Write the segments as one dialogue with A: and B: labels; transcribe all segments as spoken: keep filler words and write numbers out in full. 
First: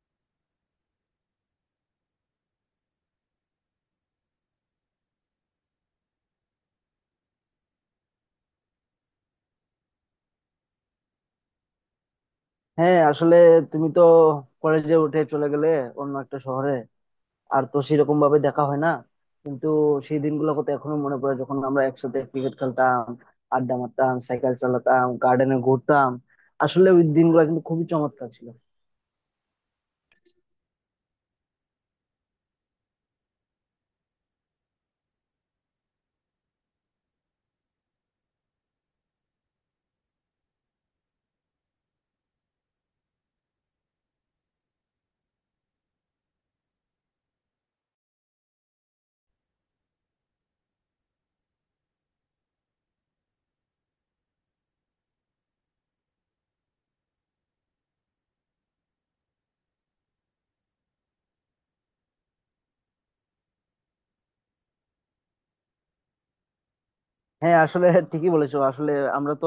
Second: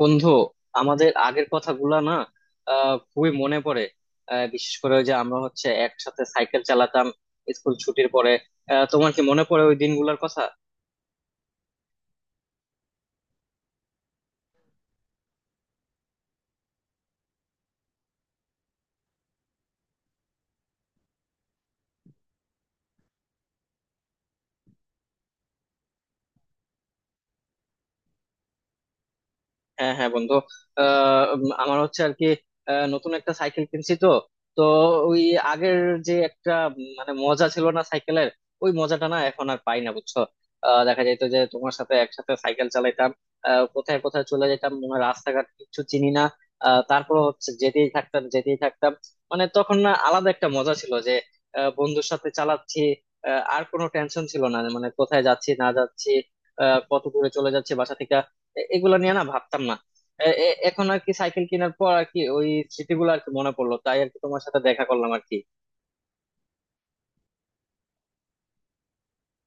A: বন্ধু, আমাদের আগের কথাগুলা না আহ খুবই মনে পড়ে। আহ, বিশেষ করে ওই যে আমরা হচ্ছে একসাথে সাইকেল চালাতাম স্কুল ছুটির পরে। আহ, তোমার কি মনে পড়ে ওই দিনগুলোর কথা?
B: হ্যাঁ, আসলে তুমি তো কলেজে উঠে চলে গেলে অন্য একটা শহরে। আর তো সেরকম ভাবে দেখা হয় না, কিন্তু সেই দিনগুলো কত এখনো মনে পড়ে যখন আমরা একসাথে ক্রিকেট খেলতাম, আড্ডা মারতাম, সাইকেল চালাতাম, গার্ডেনে ঘুরতাম। আসলে ওই দিনগুলো কিন্তু খুবই চমৎকার ছিল।
A: হ্যাঁ হ্যাঁ বন্ধু, আহ উম, আমার হচ্ছে আর কি আহ, নতুন একটা সাইকেল কিনছি তো। তো ওই আগের যে একটা উম, মানে মজা ছিল না সাইকেলের, ওই মজাটা না এখন আর পাই না বুঝছো। আহ, দেখা যেত যে তোমার সাথে একসাথে সাইকেল চালাইতাম, আহ, কোথায় কোথায় চলে যেতাম মনে হয় রাস্তাঘাট কিছু চিনি না। আহ, তারপর হচ্ছে যেতেই থাকতাম যেতেই থাকতাম, মানে তখন না আলাদা একটা মজা ছিল যে আহ, বন্ধুর সাথে চালাচ্ছি। আহ, আর কোনো টেনশন ছিল না, মানে কোথায় যাচ্ছি না যাচ্ছি, আহ, কত দূরে চলে যাচ্ছি বাসা থেকে, এ- এগুলা নিয়ে না ভাবতাম না। এ- এ- এখন আর কি সাইকেল কেনার পর আর কি ওই স্মৃতিগুলো আর কি মনে পড়লো, তাই আর কি তোমার সাথে দেখা করলাম আর কি।
B: হ্যাঁ, আসলে ঠিকই বলেছো। আসলে আমরা তো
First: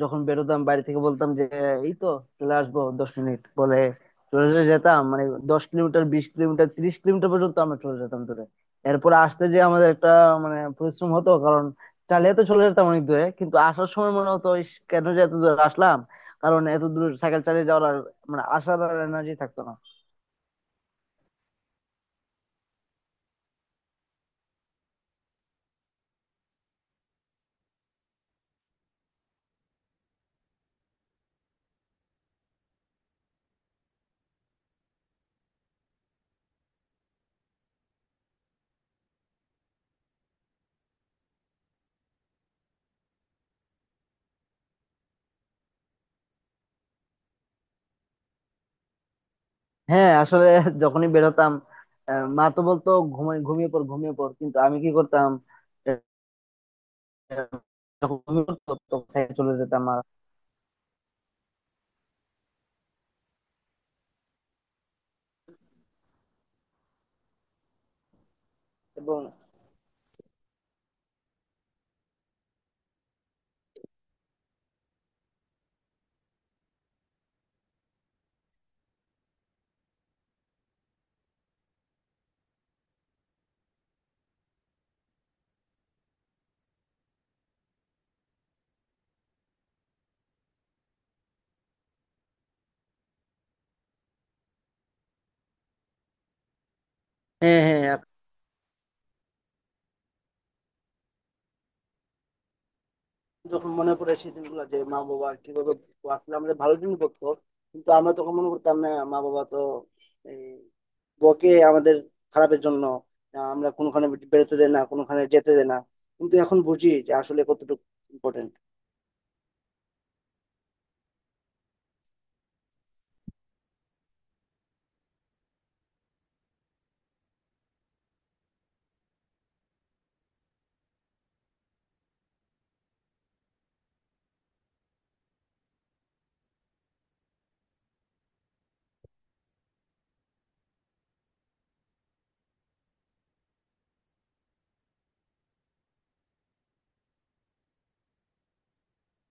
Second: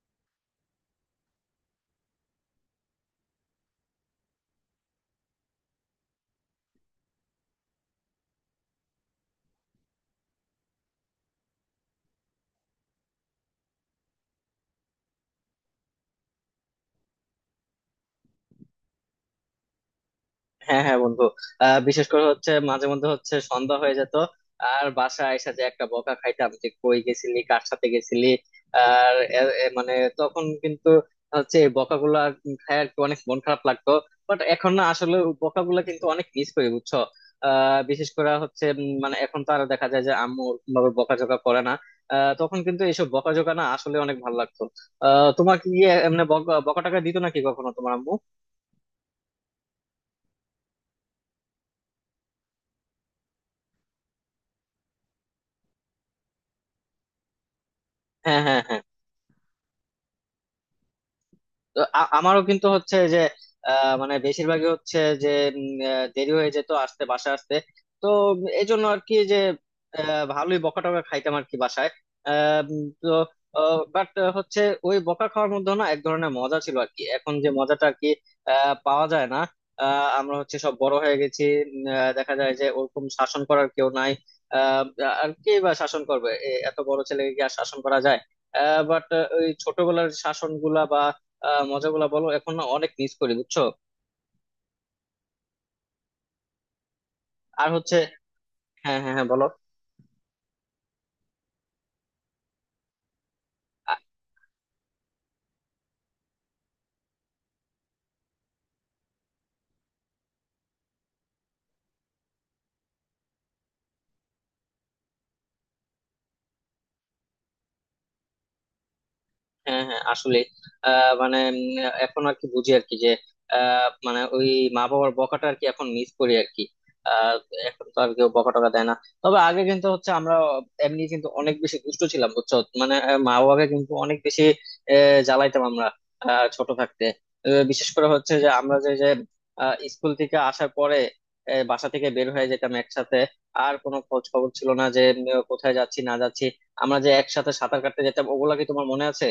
B: যখন বেরোতাম বাড়ি থেকে বলতাম যে এই তো চলে আসবো দশ মিনিট বলে চলে চলে যেতাম, মানে দশ কিলোমিটার, বিশ কিলোমিটার, তিরিশ কিলোমিটার পর্যন্ত আমরা চলে যেতাম দূরে। এরপরে আসতে যে আমাদের একটা মানে পরিশ্রম হতো, কারণ চালিয়ে তো চলে যেতাম অনেক দূরে, কিন্তু আসার সময় মনে হতো ইস, কেন যে এত দূরে আসলাম। কারণ এত দূর সাইকেল চালিয়ে যাওয়ার আর মানে আসার আর এনার্জি থাকতো না।
A: হ্যাঁ হ্যাঁ বন্ধু, আহ বিশেষ করে হচ্ছে মাঝে মধ্যে হচ্ছে সন্ধ্যা হয়ে যেত, আর বাসায় আইসা যে একটা বকা খাইতাম যে কই গেছিলি কার সাথে গেছিলি। আর এ- এ মানে তখন কিন্তু হচ্ছে এই বকাগুলা খায় আর কি অনেক মন খারাপ লাগতো। বাট এখন না আসলে বকাগুলা কিন্তু অনেক মিস করি বুঝছো। আহ বিশেষ করে হচ্ছে উম, মানে এখন তো আরো দেখা যায় যে আম্মু ওরকম ভাবে বকাঝকা করে না। আহ তখন কিন্তু এইসব বকাঝকা না আসলে অনেক ভালো লাগতো। আহ তোমার কি এমনি বকা বকাটাকা দিত নাকি কখনো তোমার আম্মু?
B: হ্যাঁ, আসলে যখনই বেরোতাম, আহ, মা তো বলতো ঘুমিয়ে ঘুমিয়ে পড়, ঘুমিয়ে পড়, কিন্তু আমি কি করতাম? যখন
A: হ্যাঁ
B: আমি
A: হ্যাঁ
B: পড়তাম,
A: হ্যাঁ,
B: তখন সাইকেলে চলে যেতাম আর
A: তো আ- আমারও কিন্তু হচ্ছে যে আহ, মানে বেশিরভাগই হচ্ছে যে উম, আহ, দেরি হয়ে যেত আসতে, বাসায় আসতে। তো এই জন্য আর কি
B: এবং।
A: যে আহ, ভালোই বকা টকা খাইতাম আর কি বাসায়। আহ, উম, তো বাট হচ্ছে ওই বকা খাওয়ার মধ্যে না এক ধরনের মজা ছিল আর কি, এখন যে মজাটা আর কি আহ, পাওয়া যায় না। আহ, আমরা হচ্ছে সব বড় হয়ে গেছি। উম, আহ, দেখা যায় যে ওরকম শাসন করার কেউ নাই। আহ, আর কে বা শাসন করবে? এ- এত বড় ছেলেকে কি আর শাসন করা যায়? বাট ওই ছোটবেলার শাসন গুলা বা আহ মজাগুলা বলো, এখন না অনেক মিস করি বুঝছো।
B: হ্যাঁ,
A: আর
B: হ্যাঁ,
A: হচ্ছে
B: এখন
A: হ্যাঁ হ্যাঁ হ্যাঁ বলো।
B: যখন মনে পড়ে সেদিনগুলো যে মা বাবা কিভাবে আসলে আমাদের ভালো দিন করতো, কিন্তু আমরা তখন মনে করতাম না মা বাবা তো এই, বকে আমাদের খারাপের জন্য। না, আমরা কোনোখানে বেরোতে দেয় না, কোনোখানে যেতে দেয় না, কিন্তু এখন বুঝি যে আসলে কতটুকু ইম্পর্টেন্ট।
A: হ্যাঁ হ্যাঁ আসলে আহ মানে উম, এখন আর কি বুঝি আর কি যে আহ, মানে ওই মা বাবার বকাটা আর কি এখন মিস করি আর কি। আহ, এখন তো আর কেউ বকা টকা দেয় না। তবে আগে কিন্তু হচ্ছে আমরা এমনি কিন্তু অনেক বেশি দুষ্ট ছিলাম বুঝছো। মানে আহ, মা বাবাকে কিন্তু অনেক বেশি আহ, জ্বালাইতাম আমরা আহ, ছোট থাকতে। আহ, বিশেষ করে হচ্ছে যে আমরা যে যে আহ, স্কুল থেকে আসার পরে আহ, বাসা থেকে বের হয়ে যেতাম একসাথে। আর কোনো খোঁজ খবর ছিল না যে উম, কোথায় যাচ্ছি না যাচ্ছি। আমরা যে একসাথে সাঁতার কাটতে যেতাম, ওগুলা কি তোমার মনে আছে?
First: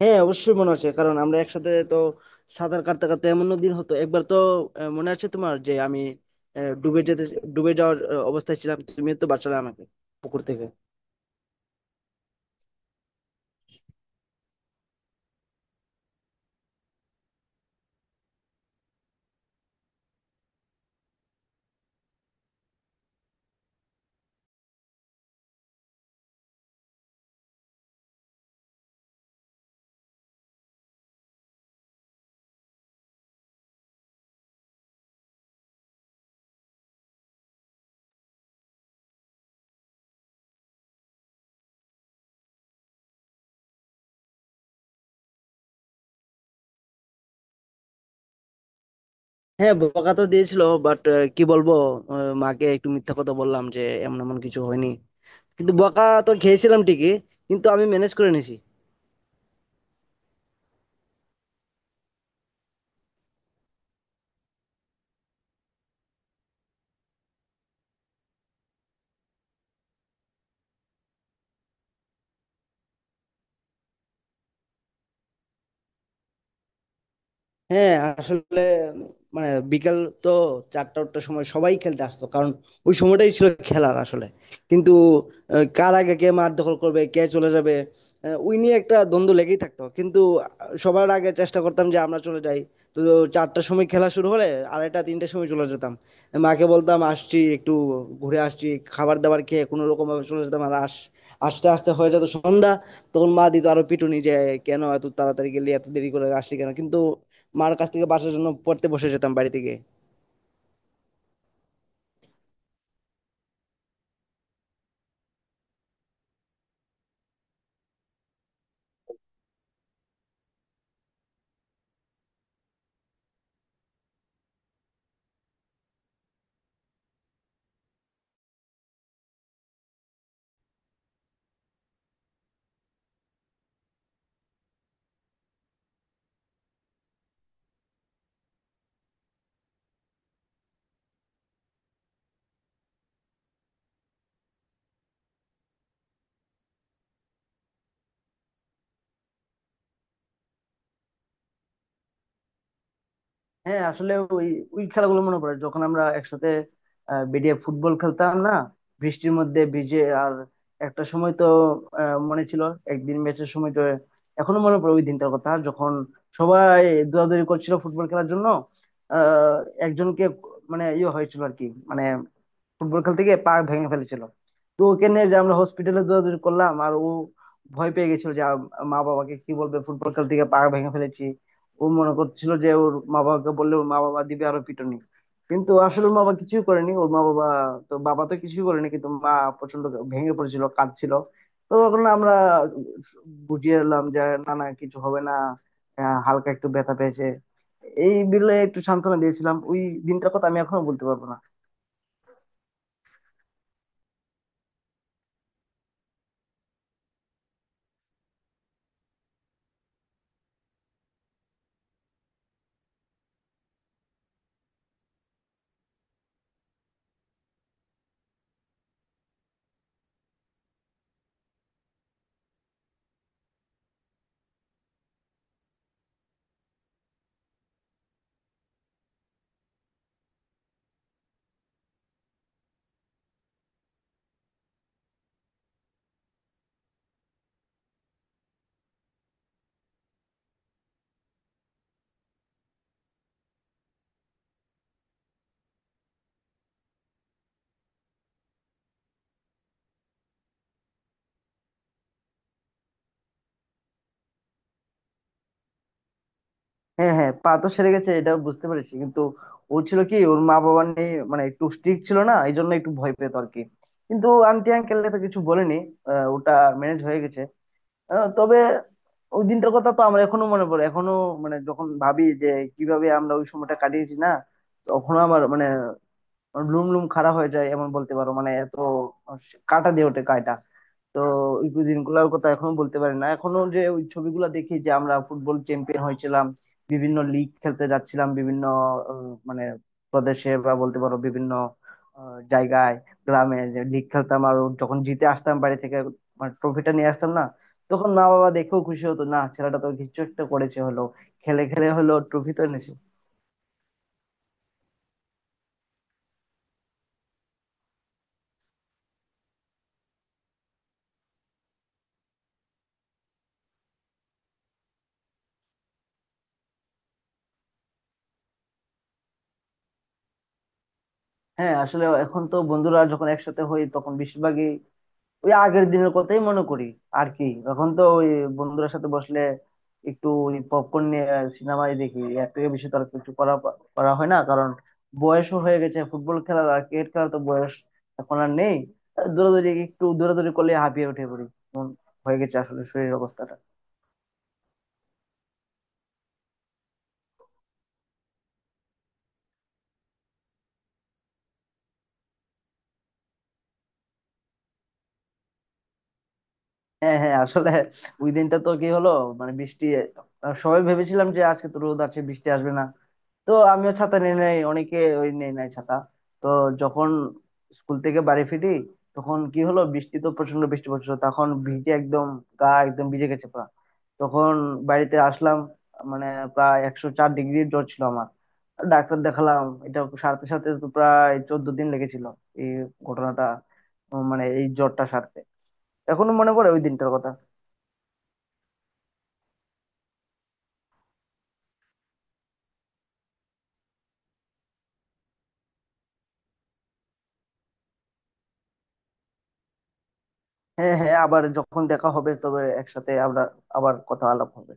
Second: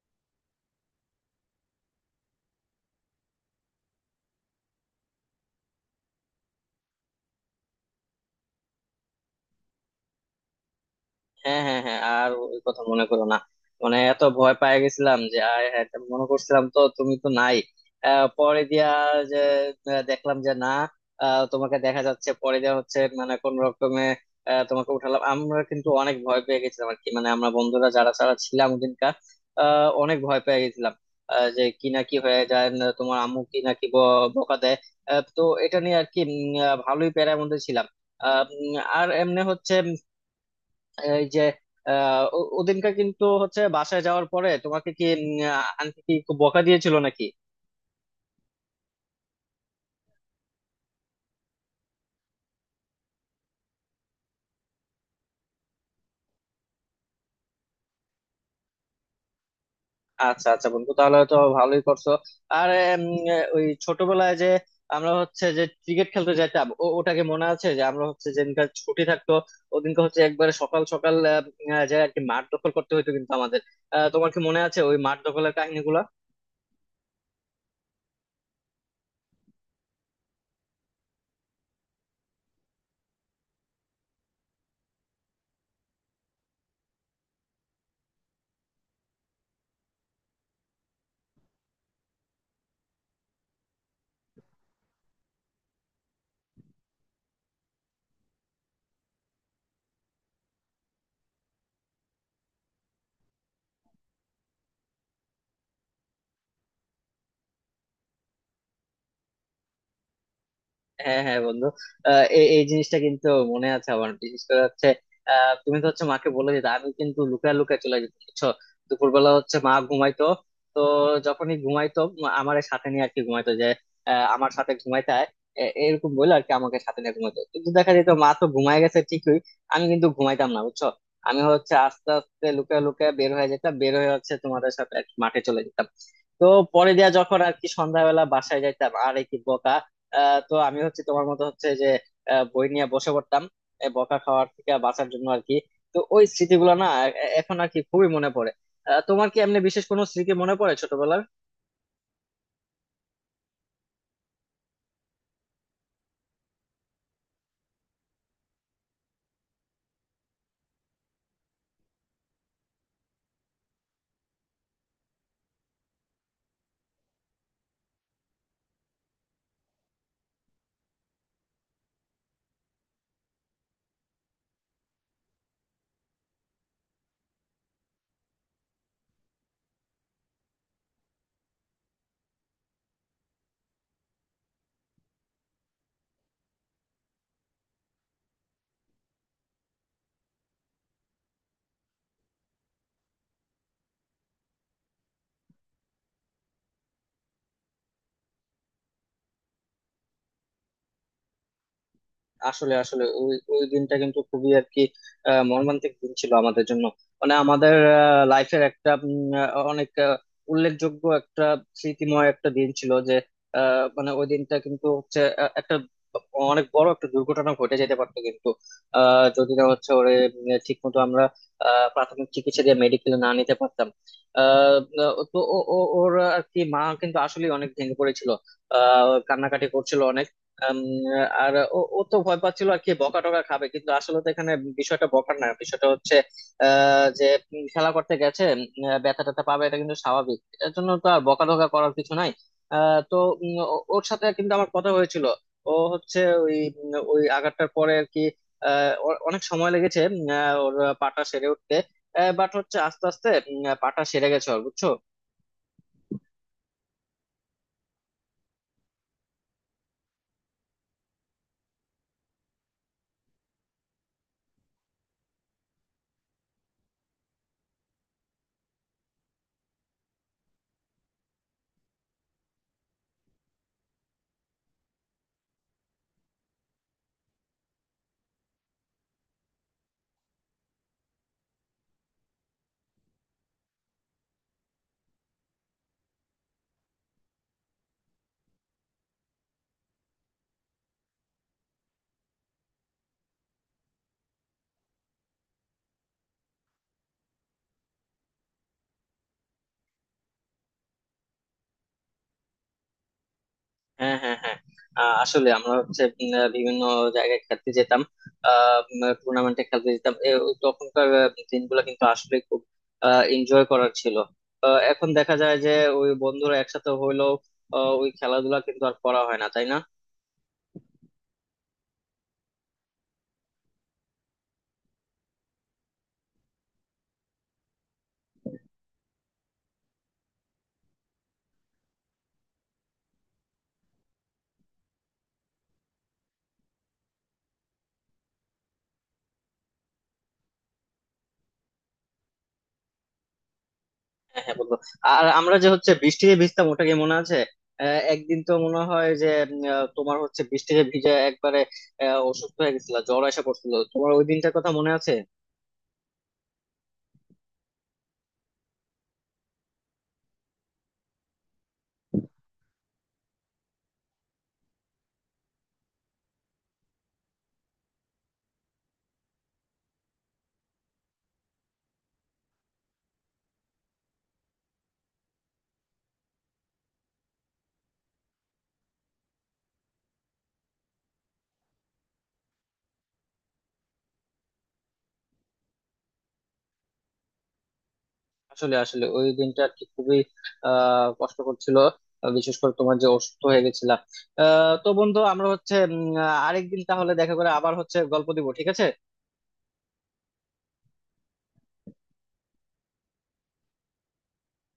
B: হ্যাঁ, অবশ্যই মনে আছে, কারণ আমরা একসাথে তো সাঁতার কাটতে কাটতে এমন দিন হতো একবার তো, আহ, মনে আছে তোমার যে আমি আহ, ডুবে যেতে ডুবে যাওয়ার আহ, অবস্থায় ছিলাম, তুমি তো বাঁচালে আমাকে পুকুর থেকে।
A: হ্যাঁ হ্যাঁ হ্যাঁ, আর ওই কথা মনে করো না, মানে এত ভয় পেয়ে গেছিলাম যে আয় হ্যাঁ এটা মনে করছিলাম তো তুমি তো নাই। আহ, পরে দিয়া যে আহ, দেখলাম যে না, আহ, তোমাকে দেখা যাচ্ছে, পরে দেওয়া হচ্ছে মানে কোন রকমে আহ, তোমাকে উঠালাম। আমরা কিন্তু অনেক ভয় পেয়ে গেছিলাম আর কি, মানে আমরা বন্ধুরা যারা যারা ছিলাম ওদিনকার আহ, অনেক ভয় পেয়ে গেছিলাম। আহ, যে কি না কি হয়ে যায় না, তোমার আম্মু কি না কি ব- বকা দেয়। আহ, তো এটা নিয়ে আর কি উম, আহ, ভালোই প্যারার মধ্যে ছিলাম। আহ, উম, আর এমনি হচ্ছে এই যে আহ ও- ওদিনকার কিন্তু হচ্ছে বাসায় যাওয়ার পরে তোমাকে কি উম, আহ, আন্টি কি খুব বকা দিয়েছিল নাকি?
B: হ্যাঁ, বকা তো দিয়েছিল। বাট কি বলবো, আহ, মাকে একটু মিথ্যা কথা বললাম যে এমন এমন কিছু হয়নি। কিন্তু বকা তো খেয়েছিলাম ঠিকই, কিন্তু আমি ম্যানেজ করে নিয়েছি।
A: আচ্ছা আচ্ছা বন্ধু, তাহলে তো ভালোই করছো। আর উম, ওই ছোটবেলায় যে আমরা হচ্ছে যে ক্রিকেট খেলতে যেতাম, ও- ওটাকে মনে আছে যে আমরা হচ্ছে যেদিনকার ছুটি থাকতো ওদিনকে হচ্ছে একবারে সকাল সকাল আহ, উম, আহ, যে আর কি মাঠ দখল করতে হতো কিন্তু আমাদের। আহ, তোমার কি মনে আছে ওই মাঠ দখলের কাহিনীগুলো?
B: হ্যাঁ, আসলে মানে বিকাল তো চারটা চারটার সময় সবাই খেলতে আসতো, কারণ ওই সময়টাই ছিল খেলার আসলে। কিন্তু আহ, কার আগে কে মাঠ দখল করবে, কে চলে যাবে, আহ, ওই নিয়ে একটা দ্বন্দ্ব লেগেই থাকতো, কিন্তু আহ, সবার আগে চেষ্টা করতাম যে আমরা চলে যাই। তো চারটার সময় খেলা শুরু হলে আড়াইটা তিনটার সময় চলে যেতাম। মাকে বলতাম আসছি একটু, ঘুরে আসছি। খাবার দাবার খেয়ে কোনো রকম ভাবে চলে যেতাম আর আস আস্তে আস্তে হয়ে যেত সন্ধ্যা। তখন মা দিত আরো পিটুনি যে কেন এত তাড়াতাড়ি গেলি, এত দেরি করে আসলি কেন, কিন্তু মার কাছ থেকে বাঁচার জন্য পড়তে বসে যেতাম বাড়ি থেকে।
A: হ্যাঁ হ্যাঁ বন্ধু, আহ, এই এই জিনিসটা কিন্তু মনে আছে আমার। বিশেষ করে হচ্ছে আহ, তুমি তো হচ্ছে মাকে বলে দিতে, আমি কিন্তু লুকায় লুকায় চলে যেতাম বুঝছো। দুপুরবেলা হচ্ছে মা ঘুমাইতো, তো যখনই ঘুমাইতো মা আমার সাথে নিয়ে আর কি ঘুমাইতো, যে আহ, আমার সাথে ঘুমাইতে আয়, এ- এরকম বলে আর কি আমাকে সাথে নিয়ে ঘুমাইতো। কিন্তু দেখা যেত মা তো ঘুমায় গেছে ঠিকই, আমি কিন্তু ঘুমাইতাম না বুঝছো। আমি হচ্ছে আস্তে আস্তে লুকায় লুকায় বের হয়ে যেতাম, বের হয়ে হচ্ছে তোমাদের সাথে আর কি মাঠে চলে যেতাম। তো পরে দিয়া যখন আর কি সন্ধ্যাবেলা বাসায় যাইতাম আর কি বোকা। আহ তো আমি হচ্ছে তোমার মতো হচ্ছে যে আহ, বই নিয়ে বসে পড়তাম, এ বকা খাওয়ার থেকে বাঁচার জন্য আর কি। তো ওই স্মৃতিগুলো না এ- এখন আর কি খুবই মনে পড়ে। আহ, তোমার কি এমনি বিশেষ কোনো স্মৃতি মনে পড়ে ছোটবেলার?
B: হ্যাঁ, আসলে ওই ওই খেলাগুলো মনে পড়ে যখন আমরা একসাথে আহ, বেরিয়ে ফুটবল খেলতাম না বৃষ্টির মধ্যে ভিজে। আর একটা সময় তো আহ, মনে ছিল একদিন ম্যাচের সময় তো এখনো মনে পড়ে ওই দিনটার কথা যখন সবাই দৌড়াদৌড়ি করছিল ফুটবল খেলার জন্য। আহ একজনকে মানে ইয়ে হয়েছিল আর কি, মানে ফুটবল খেলতে গিয়ে পা ভেঙে ফেলেছিল। তো ওকে নিয়ে যে আমরা হসপিটালে দৌড়াদৌড়ি করলাম, আর ও ভয় পেয়ে গেছিল যে আম- মা বাবাকে কি বলবে, ফুটবল খেলতে গিয়ে পা ভেঙে ফেলেছি। ও মনে করছিল যে ওর মা বাবাকে বললে ওর মা বাবা দিবে আরো পিটুনি, কিন্তু আসলে ওর মা বাবা কিছুই করেনি। ওর মা বাবা তো, বাবা তো কিছুই করেনি, কিন্তু মা প্রচন্ড ভেঙে পড়েছিল, কাঁদছিল। তো তখন আমরা বুঝিয়ে এলাম যে না না কিছু হবে না, আহ, হালকা একটু ব্যথা পেয়েছে। এই বিলে একটু সান্ত্বনা দিয়েছিলাম। ওই দিনটার কথা আমি এখনো বলতে পারবো না।
A: আসলে আসলে ওই ওই দিনটা কিন্তু খুবই আর কি আহ, মর্মান্তিক দিন ছিল আমাদের জন্য। মানে আমাদের লাইফের একটা উম, আহ, অনেক আহ, উল্লেখযোগ্য একটা স্মৃতিময় একটা দিন ছিল যে আহ, মানে ওই দিনটা কিন্তু হচ্ছে আহ, একটা অনেক বড় একটা দুর্ঘটনা ঘটে যেতে পারতো, কিন্তু আহ যদি না হচ্ছে ওরে ঠিক মতো আমরা আহ, প্রাথমিক চিকিৎসা দিয়ে মেডিকেলে না নিতে পারতাম। আহ তো ও- ও- ওর আর কি মা কিন্তু আসলে অনেক ভেঙে পড়েছিল, আহ কান্নাকাটি করছিল অনেক। আম, আর ও ও তো ভয় পাচ্ছিল আর কি বকা টকা খাবে, কিন্তু আসলে তো এখানে বিষয়টা বকার না, বিষয়টা হচ্ছে আহ, যে উম, খেলা করতে গেছে, উম, ব্যথা ট্যাথা পাবে এটা কিন্তু স্বাভাবিক, এর জন্য তো আর বকা টকা করার কিছু নাই। আহ, তো উম, ও- ওর সাথে কিন্তু আমার কথা হয়েছিল। ও হচ্ছে ওই উম, ওই আঘাতটার পরে আর কি আহ, ওর অনেক সময় লেগেছে উম, আহ, ওর পাটা সেরে উঠতে। বাট হচ্ছে আস্তে আস্তে উম, পাটা সেরে গেছে ওর বুঝছো।
B: হ্যাঁ, হ্যাঁ, পা তো সেরে গেছে এটা বুঝতে পেরেছি, কিন্তু ও ছিল কি ওর মা বাবা নিয়ে মানে একটু স্ট্রিক্ট ছিল না, এই জন্য একটু ভয় পেত আর কি। কিন্তু আন্টি আঙ্কেল তো কিছু বলেনি। আহ, ওটা ম্যানেজ হয়ে গেছে। আহ, তবে ওই দিনটার কথা তো আমার এখনো মনে পড়ে এখনো। মানে যখন ভাবি যে কিভাবে আমরা ওই সময়টা কাটিয়েছি না, তখনও আমার মানে লুম লুম খাড়া হয়ে যায় এমন বলতে পারো, মানে এত কাটা দিয়ে ওঠে। তো ওই দিনগুলোর কথা এখনো বলতে পারি না এখনো, যে ওই ছবিগুলো দেখি যে আমরা ফুটবল চ্যাম্পিয়ন হয়েছিলাম, বিভিন্ন লিগ খেলতে যাচ্ছিলাম, বিভিন্ন আহ, মানে প্রদেশে বা বলতে পারো বিভিন্ন আহ, জায়গায়, গ্রামে যে লিগ খেলতাম, আর যখন জিতে আসতাম বাড়ি থেকে, মানে ট্রফিটা নিয়ে আসতাম না, তখন মা বাবা দেখেও খুশি হতো না, ছেলেটা তো কিছু একটা করেছে হলো, খেলে খেলে হলো ট্রফি তো এনেছে।
A: হ্যাঁ হ্যাঁ হ্যাঁ, আহ, আসলে আমরা হচ্ছে উম, আহ, বিভিন্ন জায়গায় খেলতে যেতাম, টুর্নামেন্টে খেলতে যেতাম। এ, ওই তখনকার আহ, দিনগুলো কিন্তু আসলে খুব এনজয় করার ছিল। আহ, এখন দেখা যায় যে ওই বন্ধুরা একসাথে হইলেও আহ, ওই খেলাধুলা কিন্তু আর করা হয় না, তাই না?
B: হ্যাঁ, আসলে এখন তো বন্ধুরা যখন একসাথে হই তখন বেশিরভাগই ওই আগের দিনের কথাই মনে করি আর কি। এখন তো ওই বন্ধুদের সাথে বসলে একটু ওই পপকর্ন নিয়ে সিনেমাই দেখি, এর থেকে বেশি তো আর কিছু করা করা হয় না, কারণ বয়সও হয়ে গেছে। ফুটবল খেলা আর ক্রিকেট খেলা তো বয়স এখন আর নেই। আহ দৌড়াদৌড়ি একটু দৌড়াদৌড়ি করলে হাঁপিয়ে উঠে পড়ি, হয়ে গেছে আসলে শরীরের অবস্থাটা।
A: হ্যাঁ হ্যাঁ বন্ধু, আর আমরা যে হচ্ছে বৃষ্টিতে ভিজতাম ওটা কি মনে আছে? আহ, একদিন তো মনে হয় যে উম, আহ, তোমার হচ্ছে বৃষ্টিতে ভিজে একবারে আহ, অসুস্থ হয়ে গেছিল, জ্বর এসে পড়ছিল তোমার, ওই দিনটার কথা মনে আছে?
B: হ্যাঁ, হ্যাঁ, আসলে ওই দিনটা তো কি হলো, মানে বৃষ্টি, আহ, সবাই ভেবেছিলাম যে আজকে তো রোদ আছে বৃষ্টি আসবে না। তো আমিও ছাতা নিয়ে নেই, অনেকে ওই নেই নাই ছাতা। তো যখন স্কুল থেকে বাড়ি ফিরি তখন কি হলো, বৃষ্টি তো প্রচন্ড বৃষ্টি পড়ছিল, তখন ভিজে একদম গা একদম ভিজে গেছে পুরো। তখন বাড়িতে আসলাম, মানে প্রায় একশো চার ডিগ্রি জ্বর ছিল আমার। ডাক্তার দেখালাম, এটা সারতে সারতে তো প্রায় চোদ্দ দিন লেগেছিল। এই ঘটনাটা মানে এই জ্বরটা সারতে এখনো মনে পড়ে ওই দিনটার কথা।
A: আসলে আসলে ওই দিনটা আর কি খুবই আহ কষ্টকর ছিল। আহ, বিশেষ করে তোমার যে অসুস্থ হয়ে গেছিলা। আহ, তো বন্ধু, আমরা হচ্ছে উম, আহ, আরেকদিন তাহলে দেখা করে আবার হচ্ছে গল্প দিব, ঠিক আছে?
B: হ্যাঁ, হ্যাঁ, আবার যখন দেখা হবে তবে একসাথে আমরা আবার কথা আলাপ হবে।